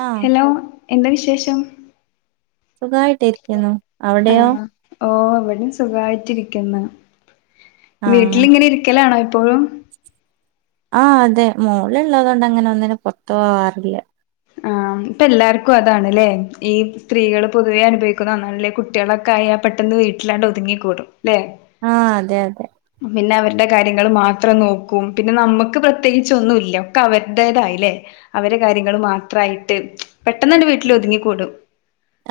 ആഹ് hello എന്താ വിശേഷം? സുഖായിട്ടിരിക്കുന്നു. അവിടെയോ ആ ഓ വിടേം സുഖായിട്ടിരിക്കുന്നു ആഹ് വീട്ടിലിങ്ങനെ ഇരിക്കലാണോ ഇപ്പോഴും ആഹ അതെ മോള് ള്ളതൊണ്ട് അങ്ങനെ ഒന്നിനും പുറത്തു പോവാറില്ല ആ ഇപ്പൊ എല്ലാർക്കും അതാണ്ല്ലേ ഈ സ്ത്രീകൾ പൊതുവെ അനുഭവിക്കുന്ന ഒന്നാണ് അല്ലെ കുട്ടികളൊക്കെ ആയ പെട്ടന്ന് വീട്ടിലണ് ഒതുങ്ങികൂടും ല്ലേ ആഹ് അതെ അതെ [unintelligible] കാര്യങ്ങൾ മാത്രം നോക്കും പിന്നെ നമുക്ക് പ്രത്യേകിച്ച് ഒന്നുല്ലാ ഒക്കെ അവരുടേതായില്ലേ കാര്യങ്ങൾ മാത്രായിട്ട് പെട്ടന്നണ്ട് വീട്ടിൽ ഒതുങ്ങിക്കൂടും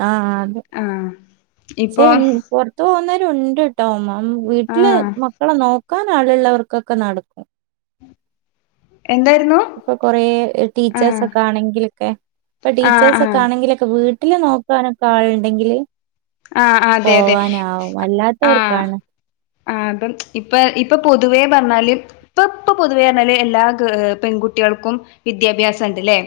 ആഹ അതെ ആഹ് ച്ചെ ഇപ്പൊ പുറത്ത് പോകുന്നവരുണ്ട്. [unintelligible] വീട്ടിൽ ആഹ് മക്കളെ നോക്കാൻ ആള്ഇള്ളവർക്കൊക്കെ നടക്കും എന്തായിരുന്നു ഇപ്പൊ കൊറേ ആഹ് ടീച്ചേഴസൊക്കെ ആണെങ്കിലൊക്കെ ഇപ്പൊ ആഹ് ടീച്ചേഴ്സൊക്കെ ആഹ് ആണെങ്കിലൊക്കെ വീട് വീട്ടില് നോക്കാനൊക്കെ ആള്ണ്ടെങ്കിൽ. ആഹ അതെ അതെ ആഹ അല്ലാത്തവർക്കാണ് ആ അപ്പം ഇപ്പൊ ഇപ്പൊ പൊതുവേ പറഞ്ഞാലും ഇപ്പ ഇപ്പൊ പൊതുവേ പറഞ്ഞല് എല്ലാ ഗേ പെൺകുട്ടി കുട്ടികൾക്കും വിദ്യാഭ്യാസംുണ്ട്ല്ലേ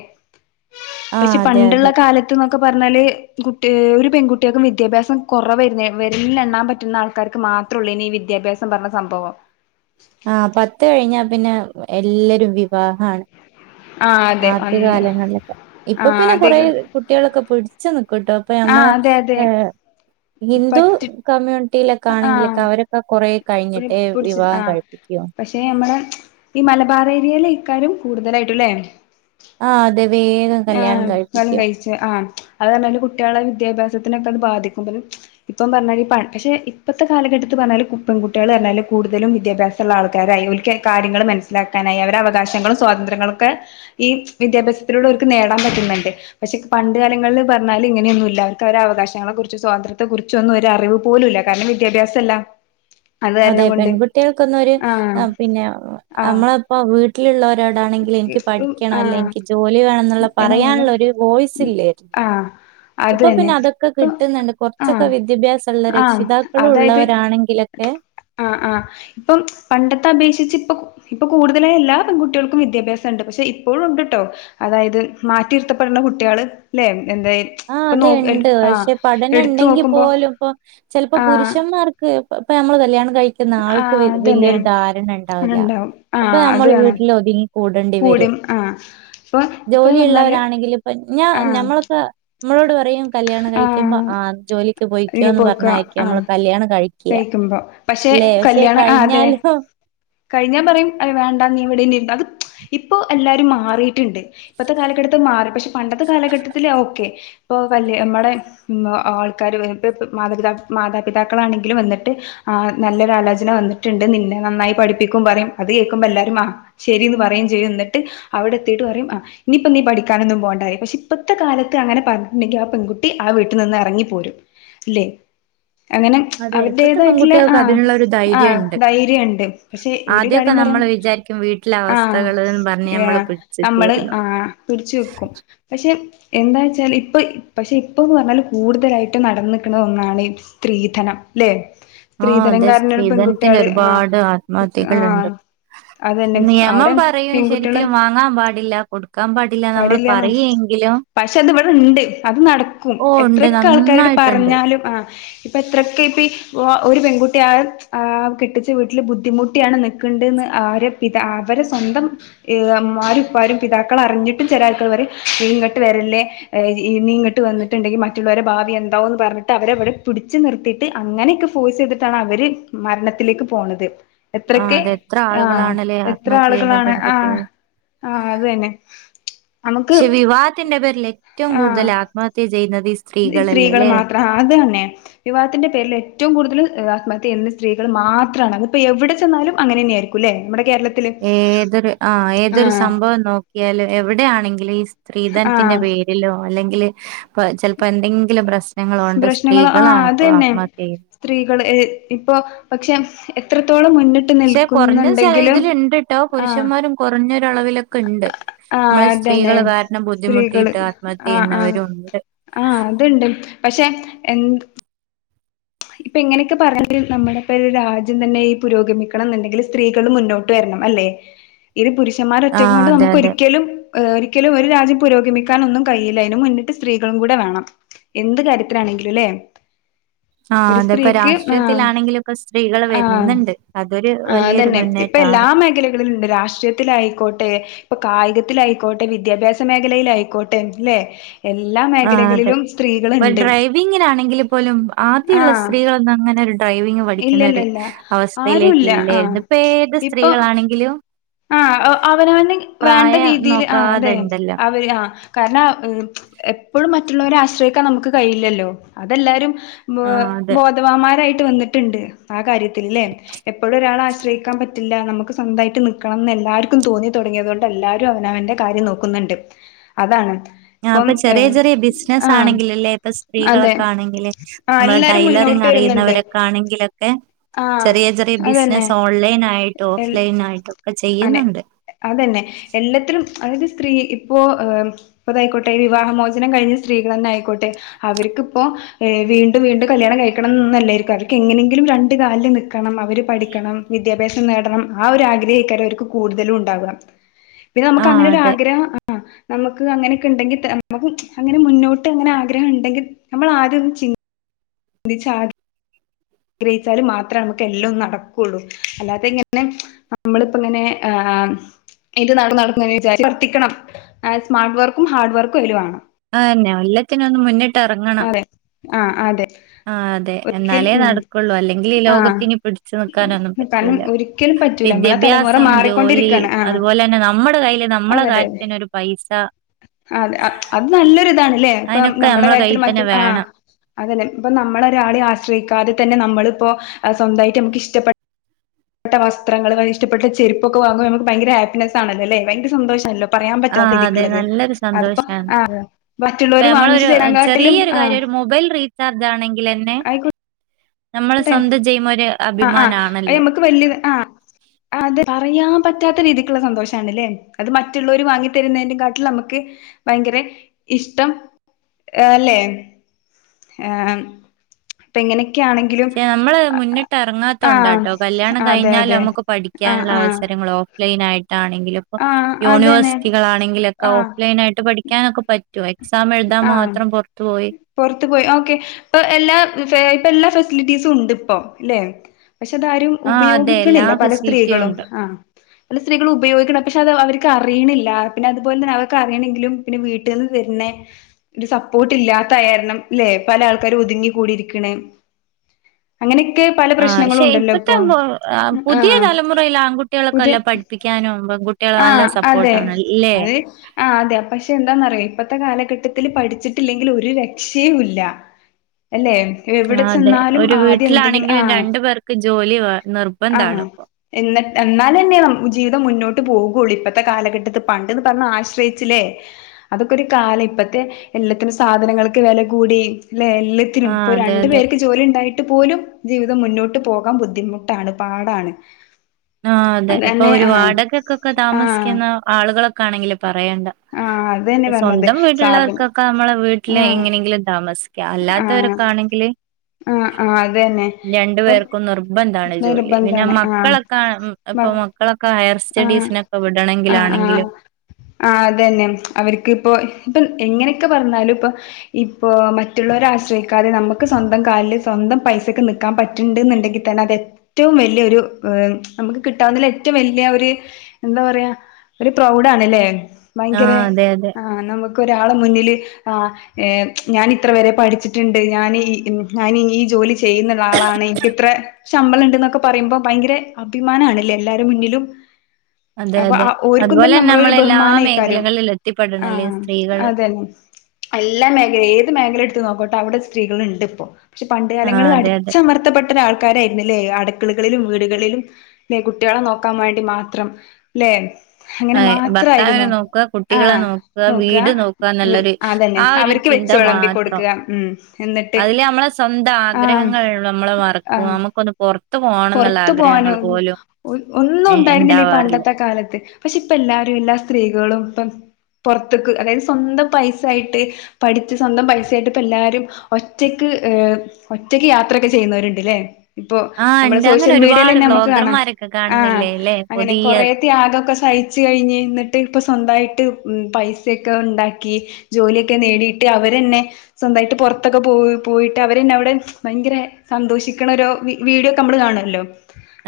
ആഹ് പക്ഷെ അതെ പണ്ടുള്ള അതെ കാലത്ത് എന്നൊക്കെ പറഞ്ഞാല് കുട്ടി ഒരു പെൺകുട്ടിയക്കും വിദ്യ വിദ്യാഭ്യാസം കുറവരുന്ന വരുന്നിൽ എണ്ണാൻ പറ്റുന്ന ആൾക്കാർക്ക് മാത്രമ ഉള്ളൂ ഇനി ഈ വിദ്യാഭ്യാസം പറഞ്ഞ സംഭവം ആഹ പത്ത് കഴിഞ്ഞാ പിന്നെ എല്ലരും വിവാഹമാണ് ആഹ് അതെ അന്ന് ആദ്യകാലങ്ങളിലൊക്കെ ഇപ്പൊ ആഹ് പിന്നെ അതെ കൊറ കുട്ടികളൊക്കെ പിടിച്ചു നിക്കട്ടോ അപ്പൊ നമ്മള ആഹ് അതെ അതെ ഹിന്ദു പറ്റി കമ്മ്യൂണിറ്റിയിലൊക്കെ ആഹ് ആണെങ്കിലൊക്കെ അവരൊക്കെ കൊറെ കഴിഞ്ഞിട്ട് വിവാഹം കഴിപ്പിക്കോ നമ്മ ഈ മലബാറ ഏരിയയിലെ ഇക്കാര്യം കൂടുതലായിട്ടുംല്ലേ ആ അതെ വേഗം ആഹ കല്യാണം കലം കഴിപ്പിക്കും കഴിച്ച് ആ അഞ്ഞല് കുട്ടികളുടെ വിദ്യാഭ്യാസ ത്തിൊക്കെ അത് ബാധിക്കുമ്പും ഇപ്പം പറഞ്ഞാല് പക്ഷെ ഇപ്പത്തെ കാലഘട്ടത്ത് പറഞ്ഞാ പെൺകുട്ടികൾ കൂടുതലും വിദ്യാഭ്യാസമുള്ള ആൾക്കാരായി ഒ കാര്യങ്ങൾ മനസ്സിലാക്കാനായി അവര അവകാശങ്ങളും സ്വാതന്ത്ര്യങ്ങളൊക്കെ ഈ വിദ്യാഭ്യാസത്തിലുള്ള നേടാൻ പറ്റുന്നുണ്ട് പക്ഷെ പണ്ട് കാലങ്ങളിൽ പറഞ്ഞാല് ഇങ്ങനെയൊന്നുംല്ല അവർക്ക് അവ അവകാശങ്ങളെ കുറിച്ച് സ്വാതന്ത്ര്യത്തെ കുച്ച് കുൊന്നും ഒരു അറിവ് പോലുംല്ല കാരണം വിദ്യാഭ്യാസല്ല അത് അതെ കാരണം കൊണ്ട് പെൺകുട്ടികൾക്കൊന്നരു ആഹ് പിന്നെ ആഹ് നമ്മള ഇപ്പോ വീട്ടിലുള്ളവ രോടാണെങ്കിൽ എനിക്ക് പഠിക്കണം അല്ലെ ആഹ് എനിക്ക് ജോലി വേണം എന്നുള്ള എണ മോളെ പറയാനുള്ള ഒരു വോയ്സ ഇല്ലായിരുന്നു ആഹ് അത് ഇപ്പൊ തന്നെ പിന്നെ അതൊക്കെ ഇപ്പൊ കിട്ടുന്നുണ്ട് കുറച്ചൊക്കെ ആഹ് വിദ്യാഭ്യാസമ ഉുള്ള ആഹ് രക്ഷിതാക്കളും ഉള്ളവരാണെങ്കിലൊക്കെ ആ് ആ് ഇപ്പം പണ്ടത്തെ അപേക്ഷിച്ച് ഇപ്പൊ ഇപ്പൊ കൂടുതലായ എല്ലാ പെൺകുട്ടികൾക്കും വിദ്യാഭ്യാസംുണ്ട് പക്ഷെ ഇപ്പോഴും ഉണ്ട് ട്ടോ അതായത് മാറ്റിയിരുത്തപ്പെടുന്ന കുട്ടികൾ അല്ലെ ആഹ അതെ ഉണ്ട് പക്ഷെ പഠനം എടുത്തു ഉണ്ടെങ്കിൽ നോക്കുമ്പോ പോലും ഇപ്പൊ ചിലപ്പോ ആഹ് പുരുഷന്മാർക്ക് ഇപ്പ നമ്മള് കല്യാണം കഴിക്കുന്ന ആൾക്ക് ആഹ് അതന്നെ വലിയൊരു ധാരണ ഉണ്ടാവില്ല ഉണ്ടാവും അപ്പൊ ആഹ് നമ്മൾ അതാണ് വീട്ടിൽ ഒ കൂടേണ്ടി വരും കൂടും ആഹ് ഇപ്പൊ ഇപ്പൊ പറഞ്ഞാല് ജോലിള്ളവരാണെങ്കില ഇപ്പം ഞാ ആഹ് ഞമ്മളൊക്കെ നമ്മളോട് പറയും കല്യാണം കഴിക്കുമ്പോ ആഹ് ആ ജോലി പോൊയ്ക്കോ എന്ന് പറഞ്ഞരിക്കും നമ്മള് കല്യാണം കഴിക്ക തഹക്കുമ്പോ പക്ഷെ കല്യാണം ആ അതെ കഴിഞ്ഞാലോ കഴിഞ്ഞാ പറയും അ വേണ്ട നീ ഇവിടെന്നണ്ടത് ഇപ്പോ എല്ലാരും മാറിയിട്ടുണ്ട് ഇപ്പത്തെ കാലഘട്ടത്ത് മാറി പക്ഷെ പണ്ടത്തെ കാലഘട്ടത്തില് ഓക്കെ ഇപ്പോൾ വല് നമ്മുടെ ആൾക്കാർ ഇ മാതാി മാതാപിതാക്കളാണെങ്ക വിട്ട് ആ നല്ലൊരലോചന വന്നിട്ടുണ്ട് നിന്നെ നന്നായി പഠിപ്പിക്കും പറയും അത് കേൾക്കുമ്പോൾ എല്ലാവരും ആ ശരിന്ന് പറയും ചെയ്തു എന്നിട്ട് അവിടെ എത്തിീട്ട് പറയും ആ ഇനിയിപ്പ നീ പഠിക്കാനൊന്നും പോകണ്ടായി പക്ഷെ ഇപ്പഴത്തെ കാലത്ത് അങ്ങനെ പറഞ്ഞിട്ടുണ്ടെങ്കിൽ ആ പെൺകുട്ടി ആ വീട്ടിൽ നിന്ന് ഇറങ്ങി പോരും അല്ലെ അങ്ങനെ അതെ ഇപ്പത്തെ അവരുേതായിട്ടുള്ള പെൺകുട്ടികൾക്ക് ആ അതിനുള്ള ഒരു ആ ധൈര്യം ഉണ്ട് ധൈര്യംുണ്ട് പക്ഷെ ഒരു ആദ്യമൊക്കെ കാര്യം പറയാൻ നമ്മൾ വിചാരിക്കും വീട്ടിലെ അവസ്ഥകൾന്ന് പറഞ്ഞ് നമ്മള് ആഹ പിടിച്ച് നമ്മള് നിക്കായിരുന്നു ആഹ പിടച്ച്ു വെക്കും പക്ഷെ എന്താ വച്ചാൽ ഇപ്പൾ പക്ഷെ ഇപ്പോൾന്ന് പറഞ്ഞാൽ കൂടുതലായിട്ട് നടന്ന് നിൽക്കുന്ന ഒന്നാണ് സ്ത്രീധനം ല്ലെ ആഹ സ്ത്രീധനം അതെ കാരണാണ് സ്ത്രീധനത്തിന് പെൺകുട്ടികള് ആഹ് ഒരുപാട് ആഹ് ആത്മഹത്യകൾുണ്ട് അതന്നെ നിയമം അവിടെ പറയൂ പെൺകുട്ടികളും ശരിക്കലും വാങ്ങാൻ പാടില്ല കൊടുക്കാൻ പാടില്ല നമ്മൾ പാടില്ലാന്നോ പറയെങ്കിലും പക്ഷെ അത് ഇവിടെ ഉണ്ട് അത് നടക്കും ഓ ഉണ്ട് എത്രയൊക്കെ ആൾക്കാരോട് നന്നായിട്ടുണ്ട് പറഞ്ഞാലും ആ ഇപ്പൊ എത്രൊക്കെ ഒരു പെൺകുട്ടിയ ആ കെട്ടിച്ച വീട്ടില് ബുദ്ധിമുട്ടിയാണ് നിൽക്കേണ്ടന്ന് ആരെ അവരെ സ്വന്തം മ്മാരുംഇപ്പാരും പിതാക്കൾ അറിഞ്ഞിട്ടും ചില ആൾക്കൾ വരെ ഇ ഇങ്ങോട്ട് വരല്ല. ല്ലെ നീ ഇങ്ങട്ട് വന്നിട്ടുണ്ടെങ്കിൽ മറ്റുള്ളവരുടെ ഭാവി എന്താവൊന്ന് പറഞ്ഞിട്ട് അവരെവിടെ പിടിച്ചു. നിർത്തിട്ട് അങ്ങനെയൊക്കെ ഫോഴസ് ചെയ്തിട്ടാണ് അവര് മരണത്തിലേക്ക് പോണത്. ആഹ് എത്രക്കെ അത് എത്ര ആഹ ആളുകളാണല്ലേ എത്ര ആത്മഹത്യ ചെയ്യുന്ന ആളുകളാണ് ആ പെൺകുട്ടികൾ ആഹ അത് തന്നെ നമുക്ക് പക്ഷെ വിവാഹത്തിന്റെ പേരിൽ ഏറ്റവും ആഹ് കൂടുതൽ ആത്മഹത്യ ചെയ്യുന്നത് സ്ത്രീ ഈ സ്ത്രീകൾ മാത്രം അത് തന്നെ വിവാഹത്തിന്റെ പേരിൽ ഏറ്റവും കൂടുതൽ ആത്മഹത്യ ചെയുന്ന സ്ത്രീകൾ മാത്രമാണ്. അ ഇപ്പോ എവിടെ ചെന്നാലും അങ്ങനെന്നെയായിരിക്കുംല്ലെ നമ്മ ഏതൊരു ആ ഏതൊരു ആഹ് സംഭവം നോക്ക്യാലും എവിടെയാണെങ്കിലും ഈ സ് ത്രീധൻത്തിന്റെ ആഹ് പേരിലോ അല്ലെങ്കില് പ് ചെൽപ്പോ എന്തെങ്കിലും പ്രശ് പ്രശ്നങ്ങൾ ആ അതന്നെ ചെയ്യുന്നത് സ്ത്രീകള് ഏ ഇപ്പോ പക്ഷെ എത്രത്തോളം മുന്നിട്ട് ഷെ കുർഞ്ഞ നിൽക്കുന്നുണ്ടെങ്കിലും ചെലേതിലിണ്ട്ട്ടോ ആഹ് പുരുഷമ്മാരും കൊർഞ്ഞൊരളവിലൊക്കെണ്ട്. ആഹ് മ്മള് അതന്നെ സ്ത്രീകള് കാര്ണം സ്ത്രീകള് ബുദ്ധിമുട്ടീട്ട് ആഹ് ആഹ് ആത്മഹത്യെയ്യുന്നവരുണ്ട്. ആഹ് അതിണ്ട് പഷെ എൻ ഇപ്പിങ്ങനെക്കെ പർഞ്ഞാൽ നമ്മുടെ ഇപ്പൊ ഒരു രാജ്യം തന്നെ ഈ പുരോഗമിക്കണന്നിണ്ടെങ്കില് സ്ത്രീകളെ മുന്നോട്ട് വരണം. അല്ലേ ഇത് പുരുഷന്മാര് ആഹ് ഒറ്റക്കൊണ്ട് അതെ നമുക്ക് അതെ ഒരിക്കലും ഏ ഒരിക്കലും ഒരു രാജ് പുരോഗമിക്കാനൊന്നും കഴിയില അയ്ന് മുന്നിട്ട് സ്ത്രീകളും കൂടെ വേണം. എന്ത് കാര്യത്തിനാണെങ്കിലും ലേ ആ അതെ പ്പൊ രാഷ്ട്ര്യത്തിലാണെങ്കിലു ഒക്കെ സ്ത്രീകള് ആഹ് വര്ന്നിണ്ട് അതൊരു ആഹ് വല്യൊരു അതന്നെ മുന്നേറ്റ് ഇപ്പൊ എല്ലാ മേഖലകളിലിണ്ട് രാഷ്ട്രീയത്തിലായിക്കോട്ടെ, ഇപ്പൊ കായികത്തിലായിക്കോട്ടെ വിദ്യാഭ്യാസ മേഖലയിലായിക്കോട്ടെ ലെ ആ അതെ പ ഡ്രൈവിങ്ങിനാണെങ്കിൽ പോലും ആ തിള്ള ആഹ് സ്ത്രീകളൊന്നും അങ്ങനെരു ഡ്രൈവ് ഇല്ല ഇല്ല പഠിക്കിന്നൊര് ഇല്ല ആരുല്ല ആഹ് അവസ്ഥയിലേക്കല്ലേര്ന്നു ഇപ്പേത് ഇപ്പൊ സ്ത്രീകളാണെങ്കിലും. ആഹ് അവനവന് വേണ്ട പ്രായം രീതീൽ ആ നോക്കാതെ അതെ ഉണ്ടല്ലോ അവര് ആ കാര്ണം ആ ഏ എപ്പളും മറ്റുള്ളോരെ ആശ്രയിക്കാൻ നമുക്ക് കഴയില്ലല്ലോ അതെല്ലാരും ബ് ആഹ് അതെ ബോധവാമ്മാരായി ട്ട് വന്നിട്ടിണ്ട് ആ കാര്യത്തില് ലേ എപ്പഴും ഒരാളെ ആശ്രയിക്കാൻ പറ്റില്ല നമുക്ക് സ്വന്തായിട്ട് നി ക്കണംന്ന് എല്ലാർക്കും തോന്നി തൊടങ്ങിയതോണ്ട് എല്ലാരും അവനവന്റെ കാര്യം നോക്കുന്നിണ്ട് അതാണ്. ആ ഇപ്പം പ്പൊ ചെറ്യെ ഏഹ് ചെറ്യെ ആഹ് ബിസ്നസാണെങ്കില് ലെ ഇപ്പ അതെ സ്ത്രീകളൊക്കാണെങ്കില് ആഹ് മ്മളെ എല്ലാരും ടൈലറി മുന്നോട്ട് വരുന്നുണ്ട് ങ്ങറിയുന്നവരൊക്ക ആണെങ്കിലൊക്കെ ആഹ് ചെറിയ ചെറിയ അതന്നെ ബിസിനസ്സ് ഓൺലൈൻ ആയിട്ടോ എൽ ഓഫ്ലൈൻ ആയിട്ടോ. അനെ അതന്നെ എല്ലത്തിലും അതായത് സ്ത്രീ ഇപ്പോ ഹ് ഇപ്പതായിക്കോട്ടെ വിവാഹമോചനം കഴിഞ്ഞ സ്ത്രീകളെന്നായിക്കോട്ടെ അവര് ക്കിപ്പൊ ഏ വീണ്ടും വീണ്ടും കല്യാണം കഴിക്കണം ന്നല്ലായിരിക്കും അവർക്ക് എങ്ങനെങ്കിലും രണ്ട് കാല്ല് നിക്കണം അവര് പ ഠിക്കണം വിദ്യാഭ്യാസം നേടണം ആ ഒരു ആഗ്രഹേക്കാരൊ ര്ക്ക് കൂടുതലും ഉണ്ടാവ പിന്നെ ആ നമുക്കങ്ങനെരു അതെ ആഗ്രഹം ആ നമുക്ക് അങ്ങനെക്കെ ഇണ്ടെങ്കി ത നമുക്ക് അങ്ങനെ മുന്നോട്ട് അങ്ങനെ ആഗ്രഹം ഇണ്ടെങ്കിൽ നമ്മൾ ആദ്യൊന്ന് ചിൻ [unintelligible] ആഗ്രഹിച്ചാല് മാത്രാ നമുക്കെല്ലോം നടക്കുള്ളൂ അല്ലാതെ ഇങ്ങനെ നമ്മളിപ്പോങ്ങനെ ആ ഇത് നട നടക്കുന്ന് വിചാര്ച്ച് ർതിക്കണം ഏ സ്മാർട്ട് വർക്കും ഹാർഡ് വർക്കും ഇതില് വാണം. ആന്നെ അല്ലത്തിനൊന്ന് മുന്നിട്ട് എർങ്ങണം. ആ അതെ ആ അതെ ഒരിക്കൽ എന്നാലേ ഉം നടക്കുള്ളൂ അല്ലെങ്കിൽ ഈ ആഹ് ലോകത്തിനി പിടിച്ചു നിക്കാനൊന്നും കാരണം പറ്റൂല. ഒരിക്കലും പറ്റൂല നമ്മളെ തലമുറ വിദ്യാഭ്യാസം ജോലി മാറിക്കൊണ്ടിരിക്കാണ് ആഹ് അതുപോലെന്നെ നമ്മുടെ കൈല് നമ്മള അതെ അതെ കാര്യത്തിന് ഒരു പൈസ അതെ അത് നല്ലൊരു ഇതാണ് ല്ലേ ഇപ്പം അതിനൊക്കെ നമ്മുടെ നമ്മളെ കാര്യത്തിൽ കയ്യിൽ മറ്റു തന്നെ ആ വേണം അതന്നെ ഇപ്പൊ നമ്മള ഒരാളെ ആശ്രയിക്കാതെ തന്നെ നമ്മളിപ്പോ സ്വന്തായിട്ട് നമുക്ക് ഇഷ്ടപ്പെ ഇഷട്ട വസ്ത്രങ്ങൾ ഇഷ്ടട്ട ചെരുപ്പൊക്കൊ്പോ നമു ഭയങ്ക ഹാപ്പിനെ ആണല്ല ഭയര സന്തോഷണല്ലോ പറയാൻ ആ പറ്റാത്ത അതെ ഇതിക്ക്ള്ളത് നല്ലൊരു അതിപ്പോ സന്തോഷാണ് ആഹ് മറ്റുള്ളവര് വാങ്ങിച്ചു തരാങ്കാട്ടിലും ആഹ് ൊ െ ന ആയിക്കോട്ടെ [unintelligible] ആഹ് ആഹ് അയ് നമുക്ക് വല്യത് ആഹ് അത് പറയാൻ പറ്റാത്ത രീതി ക്ക്ള്ള സന്തോഷണല്ലേ അത് മറ്റുള്ളവര് വാങ്ങി തരുന്നേന്റെ കാട്ടില് നമുക്ക് ഭയങ്കര ഇഷ്ടം ആ അല്ലെ ആഏ ഇപ്പ എങ്ങനെയൊക്കെയാണെങ്ക ശെ നമ്മൾ മുന്നിട്ട് ആഹ് ഇറങ്ങാത്തൊണ്ടാട്ടോ കല്യാണം അതെ കഴിഞ്ഞാാല അതെ നമുക്ക് ആഹ് പഠിക്കാനുള്ള ആഹ് അവസരങ്ങളോ ഓഫലൈൻ ആയിട്ട് ആണെങ്കില ഇപ്പ ആഹ് അതന്നെ യൂണിവേഴ്സിറ്റികൾാണെങ്കിലൊക്കെ ഓഫ്ലൈൻ ആയിട്ട് പഠിക്കാനൊക്കെ പറ്റ ആഹ പറത്ത പോയി ഓക്കെ ഇപ്പൊ എല്ലാ ഇപ്പെല്ല ഫെസിലിറ്റീസും ഉണ്ടിപ്പോം ല്ലേ പക്ഷെ അതാരും ആഹ് അതെ എല്ലാ ഉപയോഗിക്കണില്ല പല ഫെസിലിറ്റിയും സ്ത്രീകളും ഉണ്ട് ആ പല്ല സ്ത്രീകൾ ഉപയോഗിക്കണം പക്ഷെ അത് അവർക്ക് അറിയണില്ല പിന്നെ അതുപോലെ തന്നെ അവർക്ക് അറിയണമെങ്കിലും പിന്നെ വീട്ടിൽ നിന്ന് പിന്നെ ഒരു സപ്പോർട്ട് ഇല്ലാത്തായിാരണം അല്ലെ പല ആൾക്കാരും ഒതുങ്ങി കൂടിരിക്കണേ അങ്ങനെ ആക്ഷെ ഇപ്പത്തെ പുതിയ ആഹ് തലമുറൽ ആൺകുട്ടികളൊക്കെല്ല പഠിപ്പിക്കാനും പൺകു ആഹ അതെ അതെ ആ അതെ പക്ഷെ എന്താന്ന അറിയാം ഇപ്പത്തെ കാലഘട്ടത്തിൽ പഠിച്ചിട്ടില്ലെങ്കിൽ ഒരു രക്ഷയുമ ഇല്ല അല്ലെ എവിടെ ആഹ് അതെ ചെന്നാലും ഒരു ആദ്യം എന്തെങ്കിലും വീട്ടിലാണെങ്കിലും ആഹ രണ്ടു പേർക്ക് ജോലി വേ ആഹ നിർബന്ധാണ് ഇപ്പൊ. എന്നട്ട് എന്നാല തന്നെയ ജീവിതം മുന്നോട്ട് പോുള്ളൂ ഇപ്പഴത്തെ കാലഘട്ടത്ത് പണ്ട്ന്ന് പറഞ്ഞ ആശ്രയിച്ചില്ലേ അതൊക്കെ ഒരു കാലം ഇപ്പത്തെ എല്ലാത്തിനും സാധനങ്ങൾക്ക് വില കൂടിയ അല്ല ആഹ് എല്ലത്തിനുംൊ അതെ രണ്ടു അതെ പേർക്ക് ജോലി ഉണ്ടായിട്ട് പോലും ജീവിതം മുന്നോട്ട് പോകാൻ ബുദ്ധിമുട്ടാണ് പാടാണ് ആ അതെ അപ്പൊ അതന്നെ ഒരു ആഹ് വാടകൊക്കൊക്കെ ആഹ് താമസിക്കുന്ന ആളുകളൊക്കെ ആണെങ്കിലും പറയണ്ട ആഹ് അത് തന്നെ പറഞ്ഞത് സ്വന്തം സാധന വീട്ടുള്ളവർക്കൊക്കെ നമ്മളെ വീട്ടില് ആഹ് എങ്ങനെങ്കിലും താമസിക്കുക ആഹ് അല്ലാത്തവരൊക്കെ ആണെങ്കില് ആഹ് ആഹ് അത് തന്നെ രണ്ടു ഇപ്പം പേർക്കും നിർബന്ധമാണ് ജോലി പിന്നെ നിർബന്ധാണ് മക്കളൊക്കെ ഇപ്പൊ ആഹ് മക്കളൊക്കെ ഹയർ ആഹ് സ്റ്റഡീസിനൊക്കെ ആഹ് ആഹ് വിടണെങ്കിലാണെങ്കിലും ആഹ് അതെന്നെ അവരിക്ക് ഇപ്പോ ഇപ്പം എങ്ങനെയൊക്കെ പറഞ്ഞാലും ഇപ്പം ഇപ്പോ മറ്റുള്ളവരെ ആശ്രയിക്കാതെ നമുക്ക് സ്വന്തം കാലില് സ്വ പൈസൊക്കെ നൽക്കാൻ പറ്റണ്ടുണ്ടെങ്കിൽ തന്നെ അ റ്റവും വലൊരു് നമുക്ക് കിട്ടാവുന്ന ഏറ്റവുംല എന്താ പറയാ ഒരു പ്രൗഡ ആണല്ലേ ഭയങ്കര ആഹ് അതെ അതെ ആ നുക്ക് ള ഞ ഇ പഠിച്ചിട്ടുണ്ട് ഞ ജോലി ചെയ്യുന്നരാളാണ് എനിക്ക് ഇത്ര ശമ്പളം ഉണ്ട് എന്നൊക്കെ പറയുമ്പോ ഭയങ്കര അഭിമാന ആണല്ല എല്ലരുും മുന്നിലും ഉം [unintelligible] അതെ അപ്പൊ അതെ ആ ക്കും അതുപോലെ തന്നെ നമ്മള ഒരു നമ്മളെല്ലാ ബഹുമാനമായിക്കാര്യം മേഖലകളിലും ആ എത്തിപ്പെടണല്ലേ സ്ത്രീകള് അതന്നെ എല്ലാ മേഖല ഏത് മേഖലയ എടുത്ത് നോട്ടെ അവിടെ സ്ത്രീകൾുണ്ട് ഇപ്പോൊ പക്ഷെ പണ്ട് ആഹ് കാലങ്ങളിൽ അതെ അതെ അടിച്ചമർത്തപ്പെട്ട പ ആൾക്കാരായിരുന്നല്ലേ അടക്കളിലും വീടുകളിലും കുട്ടികളെ നോക്കാൻ വേണ്ട മാത്രം അല്ലേെ ആഹ് ഭർത്താവിനെ നോക്കുക, കുട്ടികളെ നോക്കുക, വീട് നോക്കുകാനൊല്ലൊരു അതന്നെ ആ ഒരു അവർക്ക് ചി വെച്ച് ന്താ വിളമ്പി മാത്രം കൊടുക്കുക ഉം എന്നിട്ട് അയില് അമ്മളെ സ്വന്ത ആഹ് ആഗ്രഹങ്ങൾ നമ്മള് മറക്കും ആഹ് നമ്മു റ [unintelligible] പുറത്തു പോകാന് ഒന്നും ഇ- ഉണ്ടായിരുന്നില്ല ഈ ഉണ്ടാവാറില്ല പണ്ടത്തെ കാലത്ത് പക്ഷെ ഇപ്പ എല്ലാരും എല്ലാ സ്ത്രീകളും ഇപ്പം പൊറത്ത്ക്ക് അതായത് സ്വന്തം പൈസായിട്ട് പഠിച്ച് സ്വന്തം പൈസായിട്ട് ഇപ്പ എല്ലാരും ഒറ്റക്ക് ഒറ്റയ്ക്ക് യാത്രൊക്കെ ചെയ്യുന്നവരുണ്ട്ല്ലേ ഇപ്പൊ ആഹ് നമ്മുടെ ഉണ്ട് അങ്ങനെ സോഷ്യൽ മീഡിയയിൽ ഒരുപാട് തന്നെ നമുക്ക് കാണാം വ്ളോഗർമാരൊക്കെ ആഹ് കാണുന്നില്ലേ ല്ലേ അങ്ങനെ പുതിയ കൊറെ ത്യാഗോക്കെ സഹിച്ചു കഴിഞ്ഞ് ന്നിട്ട് ഇപ്പോ സ്വന്തായിട്ട് പൈസൊക്കെ ഒണ്ടാക്കി ജോലിയൊക്കെ നേടിയിട്ട് അവരന്നെ സ്വന്തായിട്ട് പൊ റത്തൊക്കെ പോ പോയിട്ട് അവരന്നെ അവടെ ഭയങ്കരെ സന്തോഷിക്കണ ഓരോ വി വീഡിയോ ക്കമ്മള് കാണല്ലോ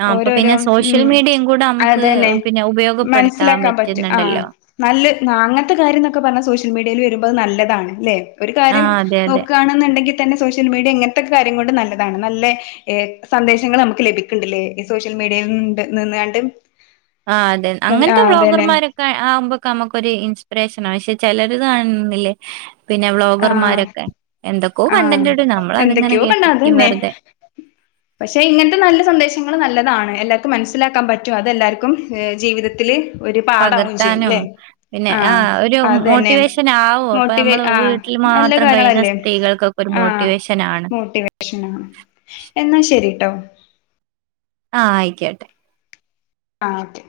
ആ അപ്പൊ ഓരോരോ പിന്നെ സോഷ്യൽ ഉം മീഡിയയും കൂടെ നമുക്ക് അതന്നെ പിന്നെ ഉപയോഗപ്പെടുത്താൻ മനസിലാക്കാൻ പറ്റും ആഹ് പറ്റുന്നുണ്ടല്ലോ നല്ല അങ്ങനത്തെ കാര്യംനൊക്കെ പറഞ്ഞൽ സോഷ്യൽ മീഡിയ [unintelligible] വരുമ്പോ അത് നല്ലതാണ് ല്ലേ ഒരു കാര്യം ആഹ് അതെ അതെ നോക്കാണ്ന്ന്ണ്ടെങ്കിൽ തന്നെ സോഷ്യൽ മീഡിയ ഇങ്ങനത്തെക്കക്കാര്യം കൊണ്ട് നല്ലതാണ് നല്ലേ ഏഹ് സന്ദേശങ്ങള് അമ്മ്ക്ക് ലഭിക്ക്ണ്ടല്ലേ ഈ സോഷ്യൽ മീഡിയിണ്ട് നിന്നാണ്ട്. ആഹ് അതെ അങ്ങനത്തെ ആഹ് അതന്നെ വ്ളോഗർമാരൊക്കെ ആവുമ്പോക്കെ നമുക്ക ഒരു ഇൻസ്പിറേഷന പക്ഷെ ചെലരത് കാണുന്നില്ലേ പിന്നെ ആഹ് വ്ലോഗർമാരൊക്കെ എന്തൊ ആഹ് എന്തൊക്കെയോ കണ്ടാതന്നെ. വെറുതെ പക്ഷെ ഇങ്ങൻത്ത നല്ല സന്ദേശങ്ങൾ നല്ലതാണ്. എല്ലാവർക്കും മനസ്സിലാക്കാൻ പറ്റും അതെല്ലാവർക്കും ജീവിതത്തിൽ പകർത്താനും പിന്നെ ആ ആഹ് ഒരു അതന്നെ മോട്ടിവേഷൻ ആവും അപ്പൊ മോട്ടിവേ നമ്മള വീട്ടിലും മാത്രം കഴിഞ്ഞ സ്ത്രീകൾകൊ ആഹ് മോട്ടിവേഷൻ ആഹ് എന്നാ ശരിട്ടോ ആഹ് ആയിക്കോട്ടെ ആഹ് ഒക്കെ